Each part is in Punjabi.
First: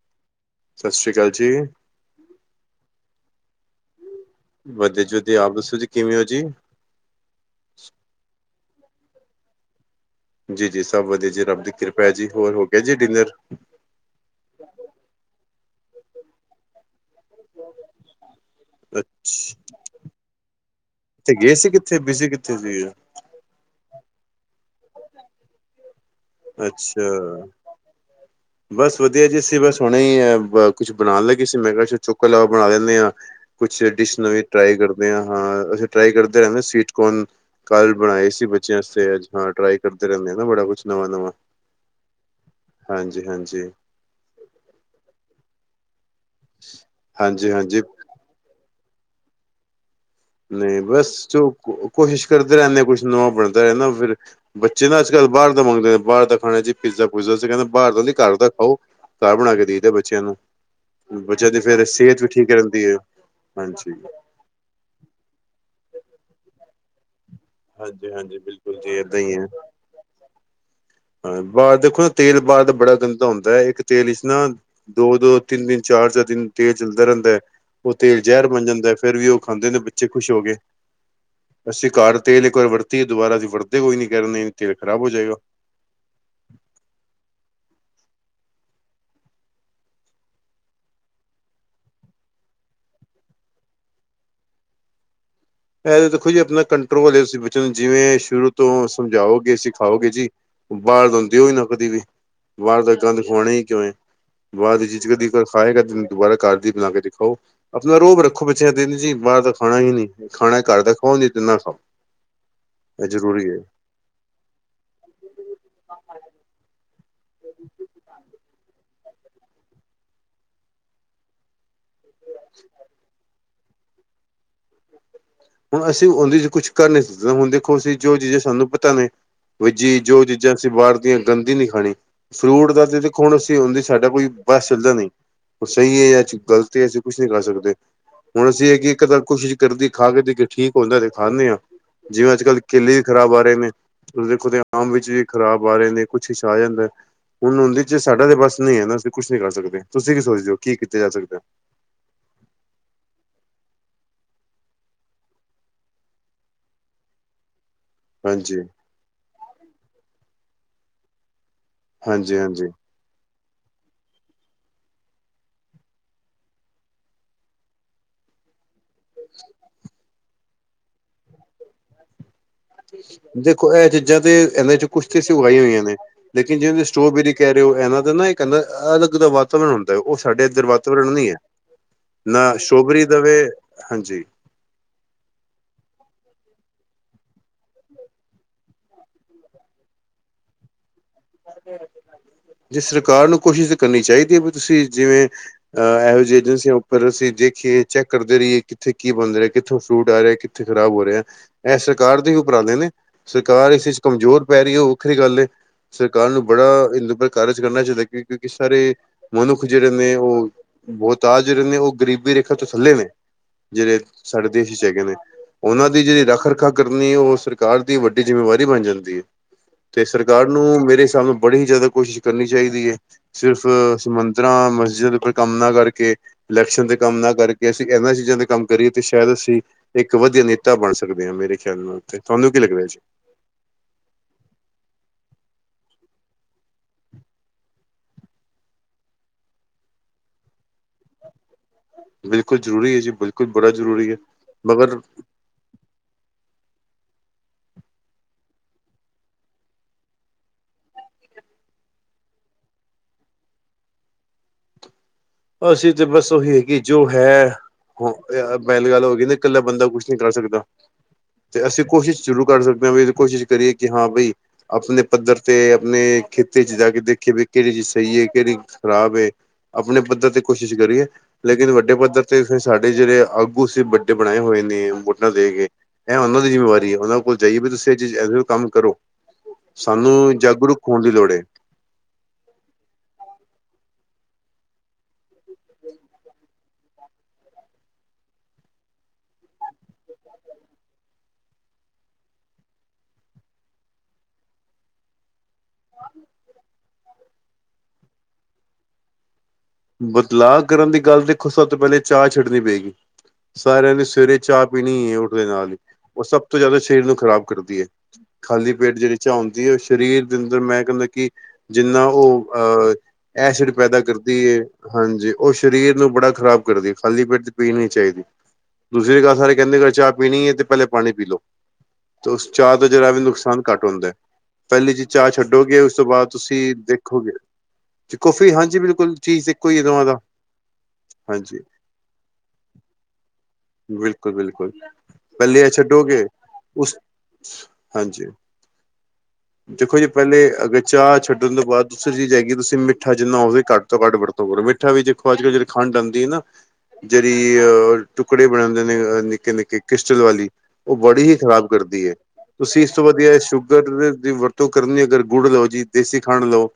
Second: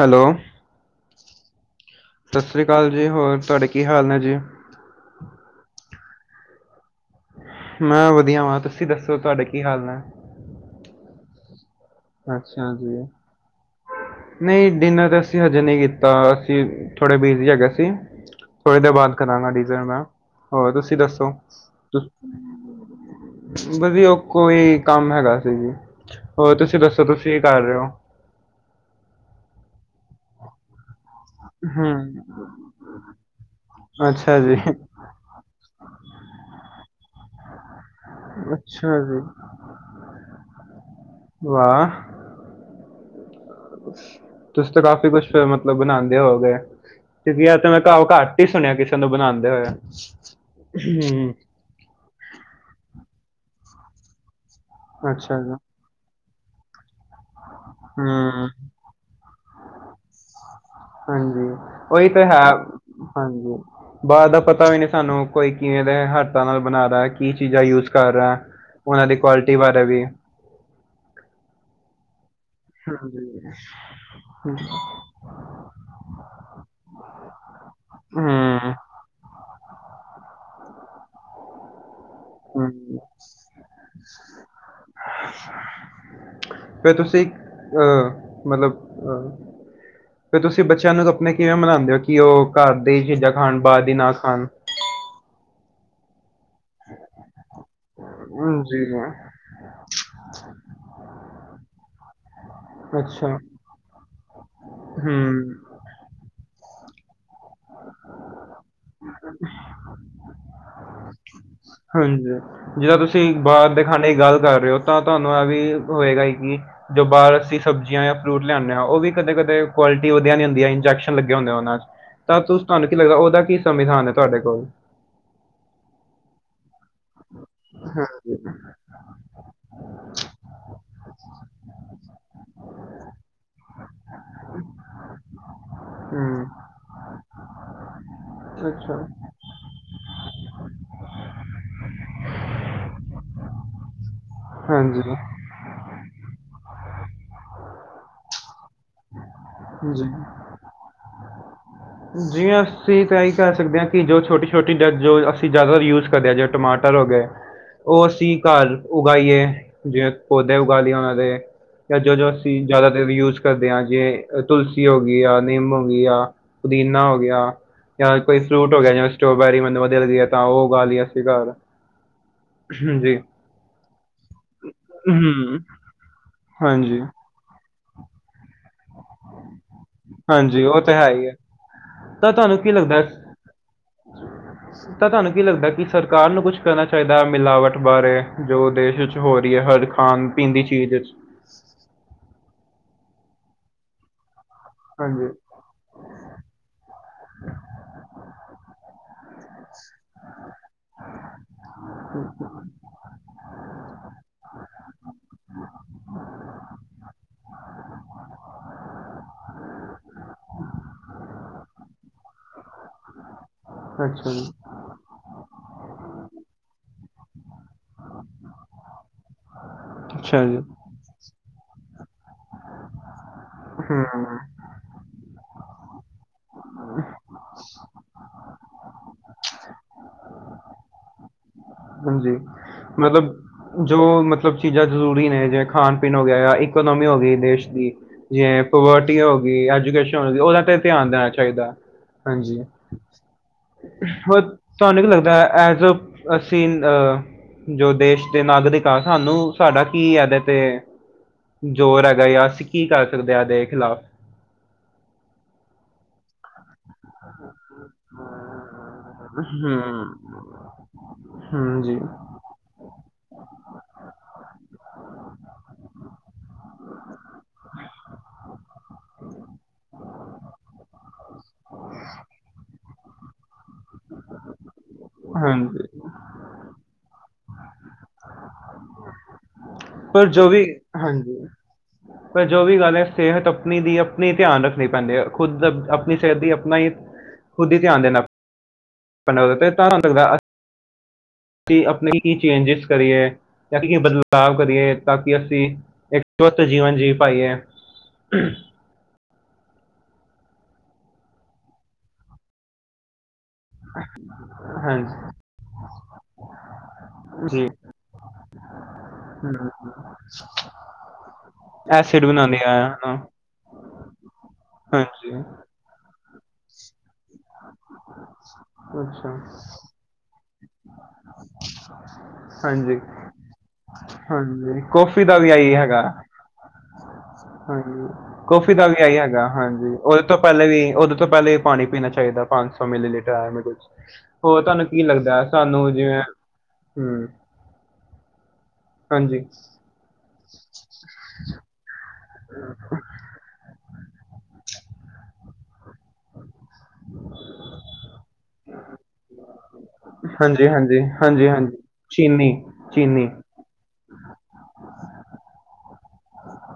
ਹੈਲੋ। ਸ਼ਸ਼ੀ ਕਾਲ ਜੀ। ਸਸਰੀ ਕਾਲ ਜੀ, ਹੋਰ ਤੁਹਾਡੇ ਕੀ ਹਾਲ ਨੇ ਜੀ? ਵਧੀਆ ਜੀ, ਵਧੀਆ। ਆਪ ਦੱਸੋ ਜੀ ਕਿਵੇਂ ਹੋ ਜੀ? ਮੈਂ ਵਧੀਆ ਵਾਂ, ਤੁਸੀਂ ਦੱਸੋ ਤੁਹਾਡੇ ਕੀ ਹਾਲ ਨੇ? ਜੀ ਜੀ ਸਭ ਵਧੀਆ ਜੀ, ਰੱਬ ਦੀ ਕਿਰਪਾ। ਹੈ ਜੀ ਹੋਰ ਹੋ ਅੱਛਾ ਗਿਆ ਜੀ, ਡਿਨਰ? ਨਹੀ ਡਿਨਰ ਅਸੀ, ਹਜੇ ਨਹੀ ਕੀਤਾ ਅਸੀ। ਥੋੜੇ ਬਿਜ਼ੀ ਹੈਗੇ ਸੀ। ਥੋੜ੍ਹੇ ਦੇਰ ਬਾਅਦ ਕਰਾਣਾ ਅੱਛਾ ਡੀਨਰ ਆ ਮੈਂ। ਹੋਰ ਤੁਸੀ ਦੱਸੋ? ਛ [inaudible] ਵਧੀਆ ਉਹ ਕੋਈ, ਕੰਮ ਹੈਗਾ ਸੀ। ਹੋਰ ਤੁਸੀਂ ਦੱਸੋ ਅੱਛਾ ਤੁਸੀ? ਕੀ ਕਰ ਰਹੇ ਹੋ? ਬਸ ਵਧੀਆ ਜੀ, ਅਸੀ ਬਸ ਹੁਣੇ ਹੀ ਆ ਕੁਛ ਬਣਾਣ ਲੱਗੇ ਸੀ। ਮੈਂ ਕਿਹਾ ਚੁੱਕ ਹਮ ਇਲਾਵਾ ਬਣਾ ਲੈਂਦੇ ਹਾਂ, ਕੁਛ ਡਿਸ਼ ਅੱਛਾ ਨਵੀਂ ਜੀ ਟਰਾਈ ਕਰ‌ ਹਾਂ, ਅਸੀ ਟਰਾਈ ਕਰਦੇ ਰਹਿੰਦੇ, ਸੀਟਕੋਨ ਕੱਲ੍ਹ ਬਣਾਏ ਸੀ, ਬੱਚਿਆਂ ਅੱਛਾ ਆਸਤੇ ਜੀ ਅੱਜ ਹਾਂ ਟਰਾਈ। ਕਰਦੇ ਰਹਿੰਦੇ ਨਾ, ਬੜਾ ਕੁਛ ਨਵਾ-ਨਵਾ। ਵਾਹ। ਹਾਂਜੀ-ਹਾਂਜੀ। ਤੁਸੀ ਰਾਤੀ ਤੇ ਕਾਫੀ ਕੁਛ ਮਤਲਬ ਬਣਾਦੇ ਹੋ ਗਏ, ਕਿਉਂਕਿ ਐ ਤੇ ਹਾਂਜੀ-ਹਾਂਜੀ ਮੈਂ ਘਾਓ ਘਟ ਘੱਟ ਹੀ ਸੁਣਿਆ, ਕਿਸੇ ਨੂੰ ਬਣਾਦੇ ਹੋਏ। ਨਹੀ ਬਸ ਹਮ 'ਚ ਕੋਸ਼ਿਸ਼ ਕਰਦੇ ਰਹਿਨੇ, ਕੁਛ ਨਵਾ ਬਣਦਾ ਰਹਿ ਨਾ ਫਿਰ। ਬੱਚੇ ਨਾ ਅੱਜ-ਕੱਲ੍ਹ ਅੱਛਾ ਜੀ, ਬਾਹਰ ਦਾ ਮੰਗਦੇ ਨੇ ਬਾਹਰ ਦਾ, ਖਾਣਾ ਜੀ ਪੀਜ਼ਾ-ਪੁਜਾ ਅਸੀ ਕਹਿੰਦੇ ਬਾਹਰ ਦਾ ਨੀ, ਘਰ ਹੂੰ, ਦਾ ਖਾਓ। ਘਰ ਬਣਾ ਕੇ ਦੇਈ ਦਾ ਬੱਚਿਆਂ ਨੂੰ। ਹਾਂਜੀ, ਬੱਚਿਆਂ ਦੀ ਫੇਰ ਉਹੀ ਸਿਹਤ ਤਾਂ ਵੀ ਠੀਕ ਹੈ। ਰਹਿੰਦੀ ਹਾਂਜੀ ਬਾਰ ਦਾ ਪਤਾ ਨੀ ਸਾਨੂੰ। ਕੋਈ ਕਿਵੇ ਦੇ ਹੱਥਾਂ ਨਾਲ ਬਣਾਂਦਾ, ਕੀ ਚੀਜ਼ਾਂ ਯੂਜ਼ ਹਾਂਜੀ ਕਰ ਰਿਹਾ। ਹਾਂਜੀ ਬਿਲਕੁਲ ਜੀ ਉਹਨਾਂ ਦੀ ਏਦਾਂ ਹੀ ਹੈ। ਕੁਆਲਿਟੀ ਬਾਰੇ ਵੀ। ਹਾਂ, ਬਾਅਦ ਦੇਖੋ ਨਾ, ਤੇਲ ਬਾਅਦ ਬੜਾ ਗੰਦਾ ਹੁੰਦਾ ਹਾਂਜੀ, ਐ, ਇੱਕ ਤੇਲ 'ਚ ਨਾ ਦੋ -ਦੋ, ਤਿੰਨ ਦਿਨ ਚਾਰ- ਚਾਰ ਦਿਨ ਤੇਲ ਚਲਦਾ ਰਹਿੰਦਾ। ਉਹ ਤੇਲ ਜ਼ਹਿਰ ਬਣ ਹੂੰ, ਜਾਂਦਾ, ਫੇਰ ਵੀ ਉਹ ਖਾਂਦੇ ਨੇ ਬੱਚੇ ਖੁਸ਼ ਹੋ ਕੇ। ਅਸੀ ਘਰ ਤੇਲ ਇੱਕ ਵਾਰ ਹੂੰ। ਵਰਤੀ ਦੁਬਾਰਾ ਅਸੀ, ਵਰਤ ਦੇ ਕੋਈ ਨੀ ਕਹਿ ਦੇਣੇ ਤੇਲ ਖ਼ਰਾਬ ਹੋ ਜਾਏਗਾ। ਫਿਰ ਤੁਸੀ ਅਹ ਮਤਲਬ ਫਿਰ ਤੁਸੀ ਬੱਚਿਆਂ ਨੂੰ ਆਪਣੇ ਕਿਵੇਂ ਮਨਾਂਦੇ ਹੋ ਕਿ, ਘਰ ਦੀ ਚੀਜ਼ਾਂ ਬਾਹਰ ਦੀ ਨਾ ਖਾਣ। ਇਹ ਦੇਖੋ ਜੀ, ਆਪਣਾ ਕੰਟਰੋਲ ਤੁਸੀ ਬੱਚੇ ਨੂੰ ਜਿਵੇਂ ਸ਼ੁਰੂ ਜੀ, ਤੋਂ ਸਮਝਾਓ। ਜੇ ਤੁਸੀ ਖਾਓਗੇ ਜੀ, ਬਾਹਰ ਆਦੀ ਨਾ ਕਦੀ ਵੀ। ਬਾਹਰ ਤਾਂ ਗੰਧ ਅੱਛਾ, ਖਵਾਉਣਾ ਹੀ ਕਿਉ ਏ। ਬਾਹਰ ਦੀ ਚੀਜ਼ ਕਦੇ ਹੂੰ। ਖਾਏਗਾ। ਦੁਬਾਰਾ ਘਰ ਦੀ ਬਣਾ ਕੇ ਦੇਖੋ, ਆਪਣਾ ਰੋਬ ਰੱਖੋ ਪਿੱਛੇ ਦਿਨ ਜੀ ਬਾਹਰ ਦਾ ਖਾਣਾ ਹੀ ਨੀ, ਖਾਣਾ ਘਰ ਦਾ। ਹੁਣ ਲਿਖ ਦੇ ਨਰਸ। ਹਾਂਜੀ, ਜਿਦਾਂ ਤੁਸੀਂ ਬਾਅਦ ਦੇ ਖਾਣੇ ਦੀ ਗੱਲ ਕਰ ਰਹੇ ਹੋ ਤਾਂ, ਤੁਹਾਨੂੰ ਇਹ ਵੀ ਹੋਏਗਾ ਕਿ ਜੋ ਬਾਹਰ ਅਸੀ ਸਬਜ਼ੀਆਂ ਜਾਂ ਫਰੂਟ ਲਿਆਨੇ ਆ, ਉਹ ਵੀ ਕਦੇ-ਕਦੇ ਕੁਆਲਿਟੀ ਵਧੀਆ ਨਹੀਂ ਹੁੰਦੀ। ਇੰਜੈਕਸ਼ਨ ਲੱਗੇ ਹੁੰਦੇ ਆ ਉਹਨਾਂ 'ਚ ਤਾਂ ਤੂੰ ਤੁਹਾਨੂੰ ਕੀ ਲੱਗਦਾ? ਸੰਵਿਧਾਨ ਏ ਤੁਹਾਡੇ ਕੋਲ। ਹੁਣ ਅਸੀਂ ਉਹਦੇ 'ਚ ਕੁਛ ਕਰ ਨੀ ਸਕਦੇ ਹੁਣ ਦੇਖੋ ਅਸੀਂ ਜੋ ਚੀਜ਼ਾਂ ਸਾਨੂੰ ਪਤਾ ਨੀ। ਬਾਈ ਜੀ, ਜੋ ਚੀਜ਼ਾਂ ਅਸੀਂ ਬਾਹਰ ਦੀਆਂ ਗੰਦੀ ਨਹੀਂ ਖਾਣੀ। ਫਰੂਟ ਦਾ ਤੇ ਦੇਖੋ ਹੁਣ ਅਸੀਂ ਹੁੰਦੇ ਸਾਡਾ ਕੋਈ ਬਸ ਚਲਦਾ ਨਹੀਂ। ਉਹ ਸਹੀ ਏ ਜਾਂ ਹੂੰ, ਗ਼ਲਤ ਏ। ਅਸੀਂ ਕੁਝ ਨਹੀਂ ਕਰ ਸਕਦੇ। ਹੁਣ ਅਸੀਂ ਇਹ ਕਿ ਇੱਕ ਅੱਛਾ, ਦਮ ਕੋਸ਼ਿਸ਼ ਕਰਦੀ ਖਾ ਕੇ ਠੀਕ ਹੁੰਦਾ ਤੇ ਖਾਂਦੇ ਹਾਂ ਜਿਵੇਂ ਅੱਜ-ਕੱਲ੍ਹ ਕੇਲੇ ਵੀ ਖਰਾਬ ਆ ਰਹੇ ਨੇ। ਤੁਸੀਂ ਦੇਖੋ ਆਮ ਵਿੱਚ ਹਾਂਜੀ, ਵੀ ਖਰਾਬ ਆਹ ਰਹੇ ਕੁਛ ਹਿੱਸਾ ਆ ਜਾਂਦਾ ਹੁਣ ਉਹਦੇ 'ਚ' ਸਾਡਾ ਤਾਂ ਬਸ ਨਹੀਂ ਏ। ਅਸੀਂ ਕੁਛ ਨੀ ਕਰ ਸਕਦੇ। ਜੀ। ਤੁਸੀਂ ਕੀ ਸੋਚਦੇ ਹੋ ਕੀ ਕੀਤਾ ਜਾ ਸਕਦਾ? ਜੀ ਅਸੀਂ ਤਾਂ ਇਹ ਕਹਿ ਸਕਦੇ ਕਿ ਜੋ ਛੋਟੀ-ਛੋਟੀ ਡੱਗ ਅਸੀਂ ਜ਼ਿਆਦਾ ਯੂਜ ਕਰਦੇ ਹਾਂ, ਜਿਵੇਂ ਟਮਾਟਰ ਹੋ ਗਏ। ਉਹ ਅਸੀਂ ਹਾਂਜੀ ਘਰ ਉਗਾਈਏ, ਜਿਵੇਂ ਪੌਦੇ ਉਗਾ ਲਏ ਉਹਨਾਂ ਦੇ। ਜਾਂ ਜੋ-ਜੋ ਹਾਂਜੀ ਅਸੀਂ ਹਾਂਜੀ ਜ਼ਿਆਦਾ ਦੇਰ ਯੂਜ ਕਰਦੇ ਹਾਂ ਜੇ ਤੁਲਸੀ ਹੋ ਗਈ ਆ ਨਿੰਮ ਹੋ ਗਈ ਆਂ। ਪੁਦੀਨਾ ਹੋ ਗਿਆ ਜਾਂ ਕੋਈ ਫਰੂਟ ਹੋ ਗਿਆ। ਜਿਵੇ ਸਟ੍ਰੋਬੈਰੀ ਮੈਨੂੰ ਵਧੀਆ ਲੱਗਦੀ ਆ। ਤਾਂ ਉਹ ਉਗਾਲਿਆਂ ਸੀ। ਦੇਖੋ ਇਹ ਚੀਜ਼ਾਂ ਤੇ ਇਹਦੇ 'ਚ ਕੁੱਛ ਤੇ ਅਸੀ ਹੂੰ, ਉਗਾਈਆਂ ਹੋਈਆਂ ਨੇ। ਲੇਕਿਨ ਜਿਸ ਦੀ ਹਾਂਜੀ, ਸਟ੍ਰੋਬੇਰੀ ਕਹਿ ਰਹੇ ਹੋ। ਇਹਨਾਂ ਦਾ ਨਾ ਕਹਿੰਦਾ ਅਲੱਗ ਤੋਂ ਵਾਤਾਵਰਨ ਉਹ ਸਾਡੇ ਹਾਂਜੀ ਇੱਧਰ ਉਹ ਤਾਂ ਹੈ ਵਾਤਾਵਰਨ ਹੀ ਨਹੀਂ ਹੈ, ਆ। ਤਾਂ ਨਾ ਤੁਹਾਨੂੰ ਕੀ ਸਟੋਬਰੀ ਲੱਗਦਾ ਦੇਵੇ ਹਾਂਜੀ। ਤਾਂ ਤੁਹਾਨੂੰ ਕੀ ਲੱਗਦਾ ਕਿ ਸਰਕਾਰ ਨੂੰ ਕੁਛ ਕਰਨਾ ਚਾਹੀਦਾ ਮਿਲਾਵਟ ਬਾਰੇ ਜੋ ਦੇਸ਼ ਵਿੱਚ ਹੋ ਰਹੀ ਏ ਹਰ। ਖਾਣ-ਪੀਣ ਚੀਜ਼ ਵਿੱਚ। ਜੇ ਸਰਕਾਰ ਨੂੰ ਕੋਸ਼ਿਸ਼ ਤੇ ਕਰਨੀ ਚਾਹੀਦੀ ਏ ਵੀ ਤੁਸੀ ਜਿਵੇਂ ਹਾਂਜੀ ਅਹ ਇਹੋ ਜਿਹੀ ਏਜੰਸੀਆਂ ਉੱਪਰ ਅਸੀ ਦੇਖੀਏ ਚੈੱਕ ਕਰਦੇ ਰਹੀਏ। ਕਿੱਥੇ ਕੀ ਬਣ ਰਿਹਾ, ਕਿੱਥੋਂ ਫਰੂਟ ਆ ਰਿਹਾ? ਉੱਥੇ ਖ਼ਰਾਬ ਹੋ ਰਿਹਾ। ਇਹ ਸਰਕਾਰ ਦੇ ਹੀ ਉਪਰਾਲੇ ਨੇ ਸਰਕਾਰ ਇਸ 'ਚ ਕਮਜ਼ੋਰ ਪੈ ਰਹੀ ਏ। ਉਹ ਵੱਖਰੀ ਗੱਲ ਏ। ਸਰਕਾਰ ਨੂੰ ਬੜਾ ਇਹ ਨਿਰਭਰ ਕਾਰਜ ਕਰਨਾ ਚਾਹੀਦਾ ਕਿ ਕਿਸ ਤਰ੍ਹਾਂ ਮਨੁੱਖ ਜਿਹੜੇ ਨੇ ਉਹ ਬਹੁਤਾ ਜੋ ਰਹਿੰਦੇ ਨੇ ਉਹ ਗਰੀਬੀ ਰੇਖਾ ਤੋਂ ਥੱਲੇ ਨੇ। ਜਿਹੜੇ ਅੱਛਾ ਜੀ ਸਾਡੇ ਦੇਸ਼ 'ਚ ਹੈਗੇ ਨੇ। ਉਹਨਾਂ ਦੀ ਜਿਹੜੀ ਰੱਖ-ਰੱਖਾ ਕਰਨੀ ਉਹ ਸਰਕਾਰ ਸਰਕਾਰ ਦੀ ਵੱਡੀ ਜਿੰਮੇਬਾਰੀ ਬਣ ਜਾਂਦੀ ਏ ਤੇ ਅੱਛਾ ਸਰਕਾਰ ਜੀ ਨੂੰ ਮੇਰੇ ਹਿਸਾਬ ਨਾਲ ਬੜੀ ਹੀ ਜ਼ਿਆਦਾ ਕੋਸ਼ਿਸ਼ ਕਰਨੀ ਚਾਹੀਦੀ ਏ। ਸਿਰਫ ਹੂੰ ਸਮੁੰਦਰਾਂ, ਮਸਜਿਦ ਕੋਈ ਕੰਮ ਨਾ ਕਰਕੇ ਲੈਕਸ਼ਨ ਦੇ ਕੰਮ ਨਾ ਕਰਕੇ ਅਸੀਂ ਇਹਨਾਂ ਚੀਜ਼ਾਂ ਦੇ ਕੰਮ ਕਰੀਏ, ਤੇ ਸ਼ਾਇਦ ਅਸੀਂ ਇੱਕ ਵਧੀਆ ਨੇਤਾ ਬਣ ਸਕਦੇ ਹਾਂ। ਮੇਰੇ ਖਿਆਲ ਨਾਲ ਤਾਂ ਹਾਂਜੀ ਤੁਹਾਨੂੰ ਕੀ ਲੱਗਦਾ ਜੀ? ਮਤਲਬ ਜੋ ਮਤਲਬ ਚੀਜ਼ਾਂ ਜ਼ਰੂਰੀ ਨੇ ਜਿਵੇਂ ਖਾਣ-ਪੀਣ ਹੋ ਗਿਆ ਜਾਂ ਇਕੋਨੋਮੀ ਹੋ ਗਈ ਦੇਸ਼ ਦੀ। ਜਿਵੇਂ ਪਵੋਟੀ ਹੋ ਗਈ, ਐਜੂਕੇਸ਼ਨ ਹੋ ਗਈ। ਉਹਨਾਂ ਤੇ ਤੇ ਧਿਆਨ ਦੇਣਾ ਚਾਹੀਦਾ। ਬਿਲਕੁਲ ਜਰੂਰੀ ਏ ਜੀ ਬਿਲਕੁਲ। ਬੜਾ ਜ਼ਰੂਰੀ ਹੈ। ਹੁਣ ਮਗਰ ਤੁਹਾਨੂੰ ਕੀ ਲੱਗਦਾ ਐਜ ਅਸੀਂ ਅਹ ਜੋ ਦੇਸ਼ ਦੇ ਨਾਗਰਿਕ ਹਾਂ ਸਾਨੂੰ ਸਾਡਾ ਕੀ ਇਹਦੇ ਤੇ। ਜ਼ੋਰ ਹੈਗਾ ਜਾਂ ਅਸੀ ਕੀ ਕਰ ਸਕਦੇ ਹਾਂ ਦੇਖਲਾ। ਅਸੀਂ ਤੇ ਬਸ ਉਹੀ ਹੈਗੀ ਜੋ ਹੈ ਅਵੇ ਲੇਬਲ ਕਹਿੰਦੇ ਇਕੱਲਾ ਬੰਦਾ ਕੁਛ ਹਮ ਨਹੀਂ ਕਰ ਸਕਦਾ ਤੇ ਅਸੀ ਹਾਂਜੀ ਕੋਸ਼ਿਸ਼ ਜਰੂਰ ਕਰ ਸਕਦੇ। ਮੈਂ ਵੀ ਕੋਸ਼ਿਸ਼ ਕਰੀਏ ਕਿ ਹਾਂ ਬਈ ਆਪਣੇ ਪੱਧਰ ਤੇ ਆਪਣੇ ਖੇਤੀ ਚ ਜਾ ਕੇ ਦੇਖੀਏ ਕਿਹੜੀ ਚੀਜ਼ ਸਹੀ ਏ। ਕਿਹੜੀ ਖਰਾਬ ਏ। ਆਪਣੇ ਪਦ ਪ੍ਰਤੀ ਕੋਸ਼ਿਸ਼ ਕਰੀਏ, ਲੇਕਿਨ ਵੱਡੇ ਪੱਧਰ ਤੇ ਫਿਰ ਸਾਡੇ ਜਿਹੜੇ ਆਗੂ ਸੀ। ਵੱਡੇ ਬਣਾਏ ਹੋਏ ਨੇ ਵੋਟਾਂ ਲੈ ਗਏ। ਹਾਂਜੀ ਇਹ ਉਹਨਾਂ ਦੀ ਜਿੰਮੇਵਾਰੀ ਏ। ਉਹਨਾਂ ਕੋਲ ਜਾਈਏ ਵੀ ਤੁਸੀਂ ਅੱਜ ਐਨੂਅਲ ਕੰਮ ਕਰੋ। ਪਰ ਸਾਨੂੰ ਜੋ ਵੀ ਜਾਗਰੂਕ ਹੋਣ ਦੀ ਲੋੜ ਹਾਂਜੀ ਏ। ਪਰ ਜੋ ਵੀ ਗੱਲ ਐ, ਸਿਹਤ ਆਪਣੀ ਦੀ ਆਪਣੀ ਧਿਆਨ ਰੱਖਣੀ ਪੈਂਦੀ ਐ ਖੁੱਦ ਆਪਣੀ ਸਿਹਤ ਦੀ ਨਹੀਂ ਖੁਦ ਹੀ ਧਿਆਨ ਦੇਣਾ ਆਪਾਂ ਲੱਗਦਾ ਤਾਰਾਂ ਕੀ, ਆਪਣੇ ਕੀ ਚੇਂਜਿਸ ਕਰੀਏ। ਤਾਂ ਕੀ ਇਹ ਬਦਲਾਵ ਕਰੀਏ, ਤਾਂ ਅਸੀਂ ਇੱਕਜੁਤ ਜੀਅ ਪਾਈਏ ਹਮ' ' [inaudible] ਬਦਲਾਅ ਕਰਨ ਦੀ ਗੱਲ ਦੇਖੋ, ਸਭ ਤੋਂ ਪਹਿਲੇ ਚਾਹ ਛੱਡਣੀ ਪਏਗੀ ਸਾਰਿਆਂ ਨੇ ਸਵੇਰੇ ਚਾਹ ਪੀਣੀ ਐ, ਹਾਂਜੀ ਉੱਠਦੇ ਨਾਲ ਹੀ ਉਹ ਸਭ ਤੋਂ ਜ਼ਿਆਦਾ ਸਰੀਰ ਨੂੰ ਖ਼ਰਾਬ ਜੀ ਕਰਦੀ ਐ ਖਾਲੀ ਪੇਟ ਜਿਹੜੀ ਚਾਹ ਆਉਂਦੀ ਹੈ ਹਮ ਸਰੀਰ ਦੇ ਅੰਦਰ ਮੈਂ ਕਹਿੰਦਾ ਕਿ ਜਿੰਨਾ ਐਸਿਡ ਉਹ ਬਣਾਉਂਦੇ ਆ ਅਹ ਹਨਾ। ਐਸਿਡ ਪੈਦਾ ਕਰਦੀ ਏ ਹਾਂਜੀ, ਉਹ ਸਰੀਰ ਨੂੰ ਬੜਾ ਖ਼ਰਾਬ ਕਰਦੀ ਖਾਲੀ ਪੇਟ ' ਪੀਣੀ ਨਹੀਂ ਚਾਹੀਦੀ ਦੂਸਰੀ ਗੱਲ ਅੱਛਾ ਸਾਰੇ ਕਹਿੰਦੇ, ਅਗਰ ਚਾਹ ਪੀਣੀ ਐ 'ਤੇ ਪਹਿਲੇ ਪਾਣੀ ਪੀ ਲੋ ਤਾਂ ਉਸ ਚਾਹ ਦਾ ਹਾਂਜੀ ਜਿਹੜਾ ਵੀ ਨੁਕਸਾਨ ਘੱਟ ਹੁੰਦਾ, ਹਾਂਜੀ, ਪਹਿਲੀ ਜੀ ਕੌਫੀ ਚਾਹ ਦਾ ਵੀ ਆਹੀ ਛੱਡੋਗੇ ਉਸ ਹੈਗਾ, ਤੋਂ ਬਾਅਦ ਤੁਸੀਂ ਦੇਖੋਗੇ। ਹਾਂਜੀ ਕੌਫੀ ਹਾਂਜੀ ਦਾ ਵੀ ਆ ਬਿਲਕੁਲ ਏ ਹੈਗਾ ਚੀਜ਼ ਇੱਕੋ ਹੀ ਹਾਂਜੀ, ਦੋਵਾਂ ਦਾ ਉਹਦੇ ਤੋਂ ਪਹਿਲੇ ਵੀ, ਉਹਦੇ ਤੋਂ ਪਹਿਲੇ ਹਾਂਜੀ ਵੀ ਪਾਣੀ-ਪੀਣਾ ਚਾਹੀਦਾ ਪਾ ਮਿਲੀ ਮੇਰੇ ' [unintelligible] ਬਿਲਕੁਲ ' ਹੋਰ ਬਿਲਕੁਲ ਤੁਹਾਨੂੰ ਕੀ ਲੱਗਦਾ ਪਹਿਲੇ ਇਹ ਸਾਨੂੰ ਤੁਹਾਨੂੰ ਜੇ ਛੱਡੋਗੇ ਉਸ, ਹਾਂਜੀ। ਹਾਂਜੀ। ਦੇਖੋ ਜੀ ਪਹਿਲੇ ਅਗਰ ਚਾਹ ਛੱਡਣ ਤੋਂ ਬਾਅਦ ਦੂਸਰੀ ਚੀਜ਼ ਹੈਗੀ। ਤੁਸੀਂ ਮਿੱਠਾ ਜਿੰਨਾ ਹੋਵੇ ਘੱਟ ਤੋਂ ਘੱਟ ਵਰਤੋ ਮਿੱਠਾ ਵੀ ਦੇਖੋ ਅੱਜ-ਕੱਲ੍ਹ ਜਿਹੜੀ ਖੰਡ ਆਂਦੀ ਹੈ ਨਾ ਜਿਹੜੀ ਅਹ ਟੁਕੜੇ ਬਣਾਉਂਦੇ ਨੇ ਨਿੱਕੇ-ਨਿੱਕੇ ਕ੍ਰਿਸਟਲ ਵਾਲੀ, ਉਹ ਹਾਂਜੀ-ਹਾਂਜੀ, ਬੋਡੀ ਹੀ ਖ਼ਰਾਬ ਹਾਂਜੀ-ਹਾਂਜੀ, ਕਰਦੀ ਐ, ਤੁਸੀਂ ਇਸ ਤੋਂ ਚੀਨੀ-ਚੀਨੀ ਵਧੀਆ ਸ਼ੂਗ ਦੀ ਵਰਤੋਂ ਕਰਨੀ, ਅਗਰ ਗੁੜ ਲਓ ਜੀ, ਦੇਸੀ ਖੰਡ ਲਓ,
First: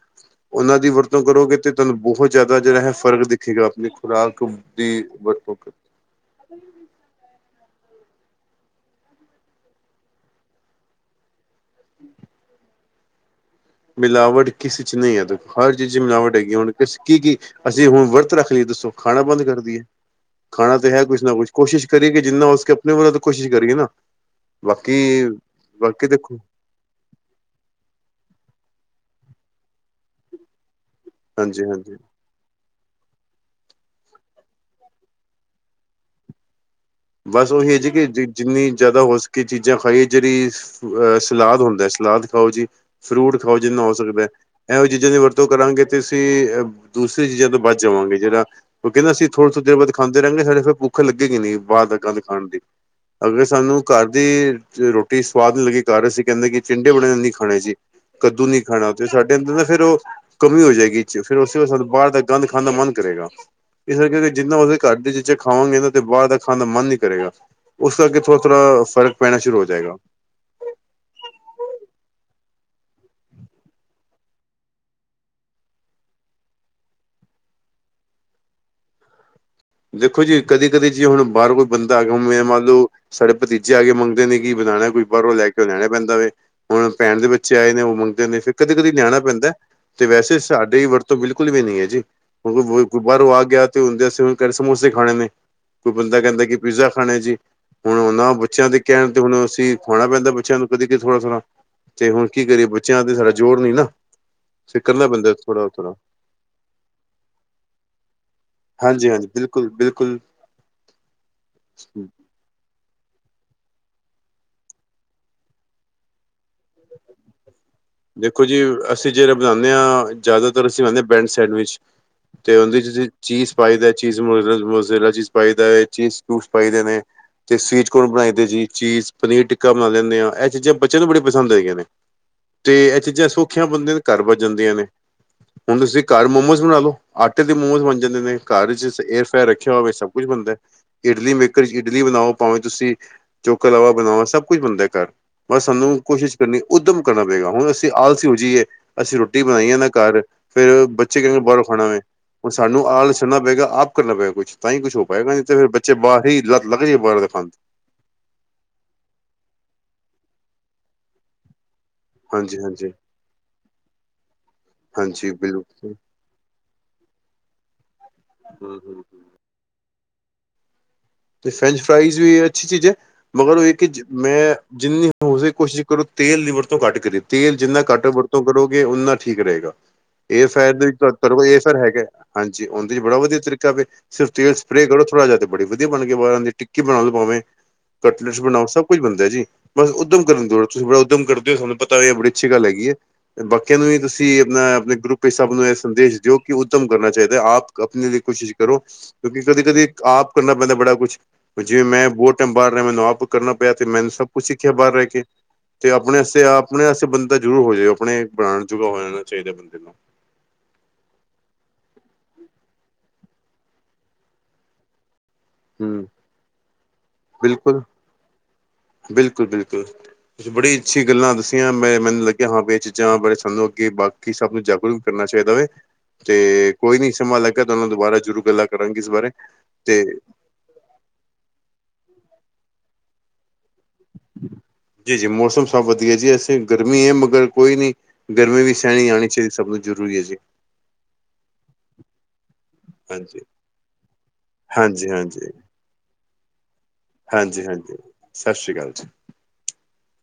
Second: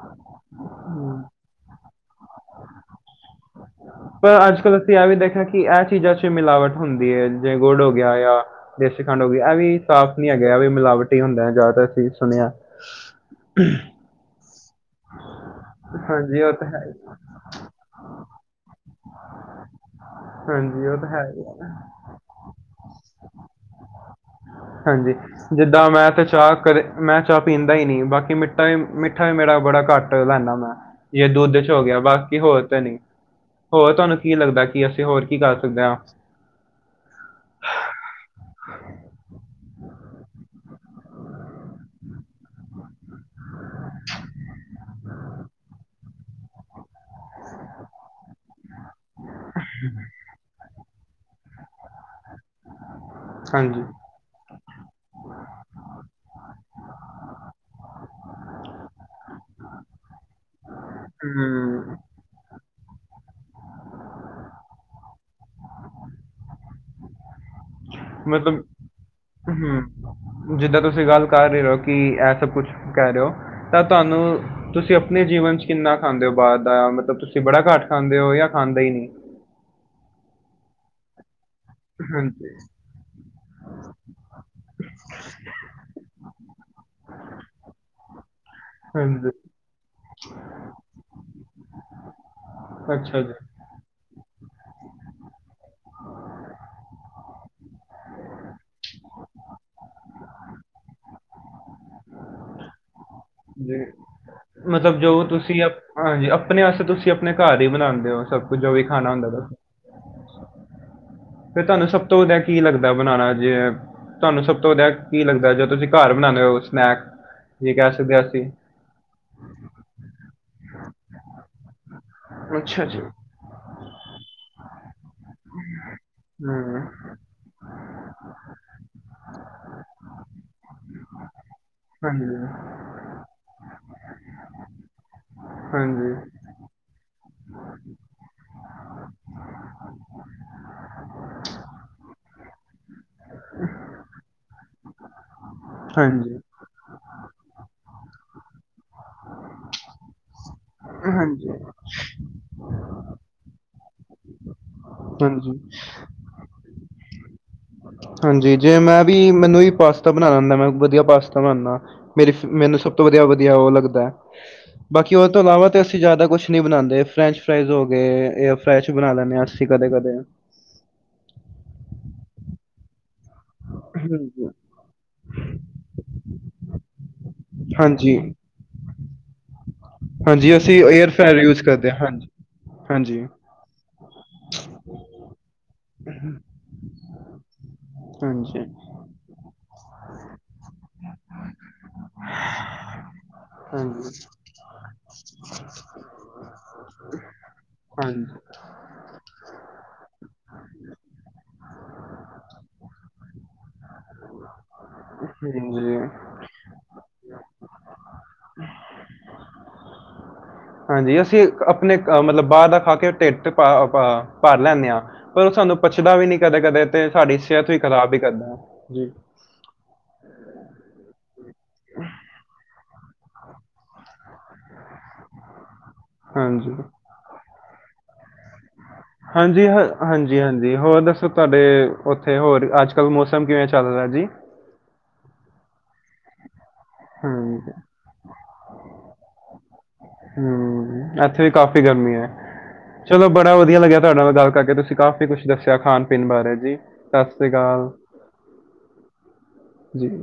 ਉਹਨਾਂ ਦੀ ਵਰਤੋਂ ਕਰੋਗੇ ਤੇ ਤੁਹਾਨੂੰ ਬਹੁਤ ਜ਼ਿਆਦਾ ਜਿਹੜਾ ਹੈ ਫਰਕ ਦੇਖੇਗਾ ਆਪਣੇ ਪਰ ਅੱਜ-ਕੱਲ੍ਹ ਅਸੀਂ ਇਹ ਵੀ ਦੇਖਿਆ ਕਿ ਇਹ ਚੀਜ਼ਾਂ ਚ ਮਿਲਾਵਟ ਹੁੰਦੀ ਐ। ਜਿਵੇਂ ਗੁੜ ਹੋ ਗਿਆ ਆ ਦੇਸੀ ਖੰਡ ਹੋ ਇਹ ਵੀ ਸਾਫ਼ ਨੀ ਹੈਗਾ ਵੀ ਮਿਲਾਵਟੀ ਹੁੰਦਾ ਜਿਆਦਾ ਤਰ ਅਸੀ ਵੀ ਸੁਣਿਆ ਮਿਲਾਵਟ ਕਿਸੇ 'ਚ' ਨਹੀਂ ਐ, ਦੇਖੋ ਹਰ ਚੀਜ਼ 'ਚ' ਮਿਲਾਵਟ ਹਾਂਜੀ ਉਹ ਹੈਗੀ ਤਾਂ ਹੁਣ ਹੈ, ਹੀ। ਕੀ-ਕੀ ਅਸੀਂ ਹੁਣ ਵਰਤ ਰੱਖ ਲਈਏ ਦੱਸੋ ਖਾਣਾ ਬੰਦ ਕਰਦੀਏ ਖਾਣਾ ਹਾਂਜੀ ਤਾਂ ਉਹ ਹੈ ਕੁੱਛ ਨਾ ਈ ਕੁੱਛ, ਐ। ਕੋਸ਼ਿਸ਼ ਕਰੀਏ ਜਿੰਨਾ ਉਸ ਕੇ ਆਪਣੇ ਵੱਲੋਂ ਤਾਂ ਕੋਸ਼ਿਸ਼ ਕਰੀਏ ਨਾ ਹਾਂਜੀ ਜਿੱਦਾਂ ਮੈਂ ਤੇ ਦੇਖੋ ਚਾਹ ਘਰੇ ਮੈਂ ਚਾਹ ਪੀਂਦਾ ਹੀ ਨੀ। ਬਾਕੀ ਮਿੱਟਾ-ਮਿੱਠਾ ਮੇਰਾ ਬੜਾ ਘੱਟ ਲੈਣਾ ਮੈਂ ਯੇ ਦੁੱਧ ਹਾਂਜੀ 'ਚ' ਹੋ ਹਾਂਜੀ ਗਿਆ ਬਾਕੀ ਹੋਰ ਤਾਂ ਨੀ ਹੋਰ ਤੁਹਾਨੂੰ ਕੀ ਲੱਗਦਾ ਕਿ ਅਸੀਂ ਹੋਰ ਕੀ ਕਰ ਸਕਦੇ ਆ ਬੱਸ ਉਹੀ ਹੈ ਜੀ ਕਿ ਜਿੰਨੀ ਜ਼ਿਆਦਾ ਹੋ ਸਕੇ ਚੀਜ਼ਾਂ ਖਾਈਏ ਜਿਹੜੀ ਅਹ ਸਲਾਦ ਹੁੰਦਾ, ਸਲਾਦ ਖਾਓ ਜੀ, ਫਰੂਟ ਖਾਓ ਜਿਹਨਾ ਹੋ ਸਕਦਾ ਇਹੋ ਚੀਜ਼ਾਂ ਦੀ ਵਰਤੋਂ ਜੋ ਕਰਾਂਗੇ ਤੇ ਅਸੀਂ ਅਹ ਦੂਸਰੀ ਚੀਜ਼ਾਂ ਤੋਂ ਬਚ ਜਾਵਾਂਗੇ। ਜਿਹੜਾ ਉਹ ਕਹਿੰਦੇ ਅਸੀ ਥੋੜ੍ਹੋ-ਥੋੜੇ ਦੇ ਬਾਅਦ ਖਾਂਦੇ ਰਹਾਂਗੇ। ਸਾਡੇ ਫਿਰ ਭੁੱਖ ਲੱਗੇਗੀ ਬਾਹਰ ਦਾ ' [unintelligible] ' ਖਾਣ ਦੀ ਅਗਰ ਹਾਂਜੀ ਸਾਨੂੰ ਘਰ ਦੀ ਰੋਟੀ ਸਵਾਦ ਨੀ ਲੱਗੀ ਘਰ ਅਸੀਂ ਕਹਿੰਦੇ ਕਿ ਚਿੰਡੇ ਬਣੇ ਨਹੀਂ ਖਾਣੇ ਸੀ ਕੱਦੂ ਨੀ ਖਾਣਾ ਤੇ ਸਾਡੇ ਅੰਦਰ ਨਾ ਫੇਰ ਉਹ ਕਮੀ ਹੋ ਜਾਏਗੀ 'ਚ' ਫੇਰ ਉਸੇ ਸਾਨੂੰ ਹੂੰ ਬਾਹਰ ਦਾ ਗੰਦ ਖਾਣ ਦਾ ਮਨ ਕਰੇਗਾ। ਇਸ ਕਰਕੇ ਜਿੱਦਾਂ ਅਸੀਂ ਘਰ ਦੇ ਚੀਜਾਂ ਖਾਵਾਂਗੇ ਤੇ ਬਾਹਰ ਤ ਖਾਂਦਾ ਮਨ ਨਹੀਂ ਕਰੇਗਾ। ਉਸ ਕਰਕੇ ਮਤਲਬ ਥੋੜਾ-ਥੋੜਾ ਫ਼ਰਕ ਪੈਣਾ ਸ਼ੁਰੂ ਹੋ ਜਾਏਗਾ ਹੂੰ ਜਿੱਦਾਂ ਤੁਸੀ ਗੱਲ ਕਰ ਰਹੇ ਹੋ ਕਿ ਇਹ ਸਭ ਕੁੱਛ ਕਹਿ ਰਹੇ ਹੋ ਤਾਂ ਤੁਹਾਨੂੰ ਤੁਸੀਂ ਆਪਣੇ ਜੀਵਨ ਚ ਕਿੰਨਾ ਖਾਂਦੇ ਹੋ ਬਾਹਰ ਦਾ ਮਤਲਬ ਤੁਸੀ ਬੜਾ ਘੱਟ ਖਾਂਦੇ ਹੋ ਜਾਂ ਖਾਂਦਾ ਹੀ ਨਹੀਂ। ਦੇਖੋ ਜੀ ਕਦੀ-ਕਦੀ ਜੀ ਹੁਣ ਕੋਈ ਆਵੇ ਹਾਂਜੀ ਮੰਨ ਲਾਓ, ਸਾਡੇ ਭਤੀਜੇ ਆ ਕੇ ਮੰਗਦੇ ਨੇ ਕਿ ਬਣਾਣਾ ਕੋਈ ਬਾਹਰੋਂ ਕੇ ਬਾਹਰੋ ਲੈਕੇ ਆਉਣਾ ਪੈਂਦਾ ਵੇ। ਹੁਣ ਭੈਣ ਦੇ ਬੱਚੇ ਆਏ ਨੇ ਉਹ ਮੰਗਦੇ ਹੁੰਦੇ ਫਿਰ ਕਦੀ-ਕਦੀ ਲਿਆਣਾ ਹਾਂਜੀ ਪੈਂਦਾ। ਤੇ ਵੈਸੇ ਸਾਡੀ ਵਰਤੋਂ ਬਿਲਕੁਲ ਵੀ ਨੀ ਏ ਜੀ ਕਿਉਕਿ ਅੱਛਾ ਬਾਹਰੋਂ ਜੀ ਆ ਗਿਆ ਤੇ ਹੁੰਦੇ ਸਮੋਸੇ ਖਾਣੇ ਨੇ, ਕੋਈ ਬੰਦਾ ਕਹਿੰਦਾ ਕਿ ਪੀਜ਼ਾ ਖਾਣਾ ਜੀ। ਹੁਣ ਉਹਨਾਂ ਬੱਚਿਆਂ ਦੇ ਕਹਿਣ ਅਸੀਂ ਖਾਣਾ ਪੈਦਾ ਬੱਚਿਆਂ ਨੂੰ ਕਦੇ ਥੋੜ੍ਹਾ-ਥੋੜ੍ਹਾ। ਤੇ ਹੁਣ ਕੀ ਕਰੀਏ ਬੱਚਿਆਂ ਤੇ ਸਾਡਾ ਜ਼ੋਰ ਨੀ ਨਾ। ਜੀ ਫਿਰ ਮਤਲਬ ਕਰਨਾ ਜੋ ਬੰਦਾ ਤੁਸੀਂ ਅਪ ਥੋੜ੍ਹਾ। ਹਾਂਜੀ ਆਪਣੇ ਆਸਤੇ ਤੁਸੀ ਆਪਣੇ ਘਰ ਹੀ ਬਣਾਦੇ। ਉਹ ਸਭ ਕੁਝ ਜੋ ਵੀ ਖਾਣਾ ਹੁੰਦਾ। ਬਿਲਕੁਲ। ਫਿਰ ਤੁਹਾਨੂੰ ਸਭ ਤੋਂ ਵਧੀਆ ਕੀ ਲੱਗਦਾ ਬਣਾਨਾ ਜੇ ਤੁਹਾਨੂੰ ਸਭ ਤੋਂ ਵਧੀਆ ਕੀ ਲੱਗਦਾ ਜੇ ਤੁਸੀਂ ਘਰ ਬਣਾਨੇ ਹੋ ਸਨੈਕ? ਠੀਕ ਆ। ਦੇਖੋ ਜੀ ਅਸੀ ਜਿਹੜਾ ਬਣਾਨੇ ਆ ਜ਼ਿਆਦਾਤਰ ਅਸੀ ਬਣਾਦੇ ਆ ਬੈਡ ਸੈਂਡਵਿਚ। ਤੇ ਉਹਦੇ 'ਚ ਜੀ ਚੀਸ ਪਾਈ ਦਾ ਚੀਸ ਮੁਜ਼ਰੇਲਾ ਚੀਸ ਪਾਈ ਦਾ ਚੀਸ ਫਰੂਟ ਪਾਈ ਦੇ ਹੂੰ ਨੇ। ਤੇ ਸਵੀਟ ਕੋਨ ਬਣਾਈ ਤੇ ਜੀ ਚੀਸ, ਪਨੀਰ ਟਿੱਕਾ ਬਣਾ ਲੈਣੇ ਆ। ਇਹ ਚੀਜ਼ਾਂ ਬੱਚਿਆਂ ਨੂੰ ਬੜੀ ਪਸੰਦ ਹੈਗੀਆਂ ਨੇ। ਹਾਂਜੀ ਹਾਂ। ਤੇ ਇਹ ਚੀਜ਼ਾਂ ਸੌਖੀਆਂ ਬਣਦੀਆਂ ਨੇ ਘਰ ਵੱਜ ਜਾਂਦੀਆਂ ਨੇ। ਹੁਣ ਤੁਸੀਂ ਹਾਂਜੀ ਘਰ ਮੋਮੋਸ ਬਣਾਲੋ। ਆਟੇ ਦੇ ਮੋਮੋਸ ਬਣ ਜਾਂਦੇ ਨੇ ਘਰ ਏਅਰ ਫਿਰ ਰੱਖਿਆ ਹੋਵੇ ਸਭ ਕੁਛ ਬਣਦਾ। ਇਡਲੀ ਮੇਕਰ 'ਚ ਇਡਲੀ ਬਣਾਓ ਭਾਵੇਂ ਤੁਸੀ ਚੋਕ ਲਾਵਾ ਬਣਾਓ ਸਭ ਕੁਛ ਬਣਦਾ ਘਰ। ਬਸ ਸਾਨੂੰ ਕੋਸ਼ਿਸ਼ ਹਾਂਜੀ ਕਰਨੀ। ਉੱਦਮ ਕਰਨਾ ਪਏਗਾ ਹੁਣ ਅਸੀਂ ਆਲਸੀ ਹੋ ਜੀਏ ਅਸੀਂ ਰੋਟੀ ਬਣਾਈਏ ਨਾ ਘਰ। ਫਿਰ ਬੱਚੇ ਕਹਿੰਦੇ ਬਾਹਰੋਂ ਖਾਣਾ ਵੇ। ਹੁਣ ਸਾਨੂੰ ਆਲਸ ਛੱਡਣਾ ਪਏਗਾ ਆਪ ਕਰਨਾ ਪਏਗਾ ਕੁਛ ਤਾਂ ਹੀ ਕੁਛ ਹੋ ਪਾਏਗਾ ਹਾਂਜੀ ਹੀ ਲੱਤ ਲੱਗ ਜਾ ਬਾਹਰ ਦੇ ਖਾਣ। ਹਾਂਜੀ ਜੇ ਮੈਂ ਵੀ ਮੈਨੂੰ ਵੀ ਪਾਸਤਾ ਬਣਾ ਆਦਾ। ਮੈਂ ਵਧੀਆ ਪਾਸਤਾ ਬਣਾਨਾ। ਮੇਰੀ ਹਾਂਜੀ ਮੈਨੂੰ ਸਭ ਹਾਂਜੀ ਤੋਂ ਵਧੀਆ-ਵਧੀਆ ਉਹ ਲੱਗਦਾ ਆ। ਬਾਕੀ ਉਹ ਹਾਂਜੀ ਤੋਂ ਇਲਾਵਾ ਤਾਂ ਬਿਲਕੁਲ ਅਸੀ ਜ਼ਿਆਦਾ ਕੁਛ ਨੀ ਬਣਾਦੇ। ਫਰੈਂਚ ਫਰਾਈਜ਼ ਹੋ ਗਏ ਹੂੰ ਫਰੈਚ ਹੂੰ ਬਣਾ ਲੈਣੇ ਆ ਅਸੀ। ਕਦੇ-ਕਦੇ। ਤੇ ਫਰੈਂਚ ਫਰਾਈਜ਼ ਵੀ ਅੱਛੀ ਚੀਜ਼ ਏ ਮਗਰ ਕਿ ਹਾਂਜੀ ਮੈਂ ਜਿੰਨੀ ਹੋ ਸਕੇ ਕੋਸ਼ਿਸ਼ ਕਰੋ ਤੇਲ ਲੀਵਰ ਤੋਂ ਘੱਟ ਕਰੀ ਤੇਲ ਜਿੰਨਾ ਘੱਟ ਹਾਂਜੀ ਵਰਤੋਂ ਕਰੋਗੇ। ਉਹਨਾਂ ਠੀਕ ਰਹੇਗਾ। ਇਹ ਹਾਂਜੀ ਅਸੀਂ ਫਾਇਦਾ ਏਅਰ ਫਰਾਇਰ ਕਰੋਗਾ, ਯੂਜ ਕਰਦੇ ਹਾਂ ਹਾਂਜੀ ਉਹਦੇ ਬੜਾ ਹਾਂਜੀ ਹਾਂਜੀ ਵਧੀਆ ਤਰੀਕਾ ਪਿਆ। ਸਿਰਫ ਤੇਲ ਸਪਰੇ ਕਰੋ ਥੋੜਾ ਜਿਹਾ ਤੇ ਬੜੀ ਵਧੀਆ ਬਣ ਕੇ ਬਾਹਰਾਂ ਦੀ ਟਿੱਕੀ ਬਣਾ ਲਉ ਪਾਵੇਂ, ਕਟਲੇਟਸ ਹਾਂਜੀ ਬਣਾਓ। ਸਭ ਕੁਝ ਬਣਦਾ ਜੀ ਬਸ ਉੱਦਮ ਕਰਨ ਦੀ ਲੋੜ ਆ ਉਦਮ ਕਰਦੇ ਹੋ। ਤੁਹਾਨੂੰ ਪਤਾ ਬੜੀ ਅੱਛੀ ਗੱਲ ਹੈਗੀ ਏ। ਬਾਕੀਆਂ ਨੂੰ ਵੀ ਹਾਂਜੀ ਦੱਸੀ ਜਾਦਾਂ ਆਪਣੇ ਗਰੁੱਪ ਸਭ ਨੂੰ ਇਹ ਸੰਦੇਸ਼ ਦਿਓ ਕਿ ਉੱਦਮ ਕਰਨਾ ਚਾਹੀਦਾ। ਆਪਣੇ ਲਈ ਹਾਂਜੀ ਕੋਸ਼ਿਸ਼ ਕਰੋ, ਕਿਉਂਕਿ ਕਦੇ-ਕਦੇ ਆਪ ਕਰਨਾ ਪੈਂਦਾ ਬੜਾ ਕੁਛ। ਜੇ ਮੈਂ ਬਹਤ ਟਾਈਮ ਬਾਹਰ ਰਿਹਾ ਮੈਨੂੰ ਆਪ ਕਰਨਾ ਪਿਆ ਤੇ ਮੈਨੂੰ ਸਭ ਕੁਛ ਸਿੱਖਿਆ ਬਾਹਰ ਰਹਿ ਕੇ ਤੇ ਹਾਂਜੀ ਆਪਣੇਸ ਆਪਣੇਸ ਬੰਦਾ ਜ਼ਰੂਰ ਹੋ ਜਾ ਆਪਣੇ ਬਣਾਣ ਜੁਗਾ ਹੋ ਜਾਣਾ ਚਾਹੀਦਾ ਬੰਦੇ ਨੂੰ। [inaudible] ਹਾਂਜੀ, ਅਸੀਂ ਆਪਣੇ ਅ ਮਤਲਬ ਬਾਹਰ ਦਾ ਖਾ ਕੇ ਢਿੱਡ ਪ-ਪ ਭਰ ਲੈਂਨੇ ਆ। ਪਰ ਉਹ ਸਾਨੂੰ ਹੂੰ ਪਚਦਾ ਵੀ ਨੀ ਕਦੇ-ਕਦੇ ਤੇ ਸਾਡੀ ਸਿਹਤ ਵੀ ਖ਼ਰਾਬ ਵੀ ਕਰਦਾ। ਜੀ ਬਿਲਕੁਲ-ਬਿਲਕੁਲ। ਤੁਸੀਂ ਬੜੀ ਅੱਛੀ ਗੱਲਾਂ ਦੱਸੀਆਂ ਮੈਂ ਮੈਨੂੰ ਲੱਗਿਆ ਹਾਂ ਵੀ ਇਹ ਚੀਜ਼ ਜਾਂ ਬੜੇ ਸਾਨੂੰ ਅੱਗੇ ਬਾਕੀ ਸਭ ਨੂੰ ਜਾਗਰੂਕ ਵੀ ਕਰਨਾ ਚਾਹੀਦਾ ਹਾਂਜੀ ਤੇ ਕੋਈ ਨੀ ਸੰਭਾਲ ਕਿ ਤੁਹਾਨੂੰ ਦੁਬਾਰਾ ਸ਼ੁਰੂ ਗੱਲਾਂ। ਕਰਾਂਗੇ ਇਸ ਬਾਰੇ ਹਾਂਜੀ-ਹ, ਤੇ ਹਾਂਜੀ-ਹਾਂਜੀ ਹੋਰ ਦੱਸੋ। ਤੁਹਾਡੇ ਉੱਥੇ ਹੋਰ ਅੱਜ-ਕੱਲ੍ਹ ਮੌਸਮ ਕਿਵੇਂ ਚੱਲਦਾ ਜੀ। ਜੀ, ਜੀ ਮੌਸਮ ਸਭ ਵਧੀਆ ਜੀ ਇਸ ਤੇ ਗਰਮੀ ਏ ਮਗਰ ਹਾਂਜੀ ਕੋਈ ਨੀ, ਗਰਮੀ ਵੀ ਸਹਿਣੀ ਆਣੀ ਚਾਹੀਦੀ। ਸਭ ਨੂੰ ਜ਼ਰੂਰੀ ਏ ਜੀ। ਹੂੰ ਇੱਥੇ ਵੀ ਕਾਫੀ ਗਰਮੀ ਏ, ਚਲੋ ਹਾਂਜੀ ਬੜਾ ਵਧੀਆ ਲੱਗਿਆ ਤੁਹਾਡੇ ਨਾਲ ਗੱਲ ਕਰਕੇ ਤੁਸੀਂ ਹਾਂਜੀ ਕਾਫੀ ਕੁਛ ਹਾਂਜੀ ਦੱਸਿਆ ਖਾਣ ਪੀਣ ਬਾਰੇ ਜੀ। ਸਾਸਰੀ ਹਾਂਜੀ ਕਾਲ ਹਾਂਜੀ ਸਤਿ ਸ਼੍ਰੀ ਅਕਾਲ ਜੀ ਜੀ।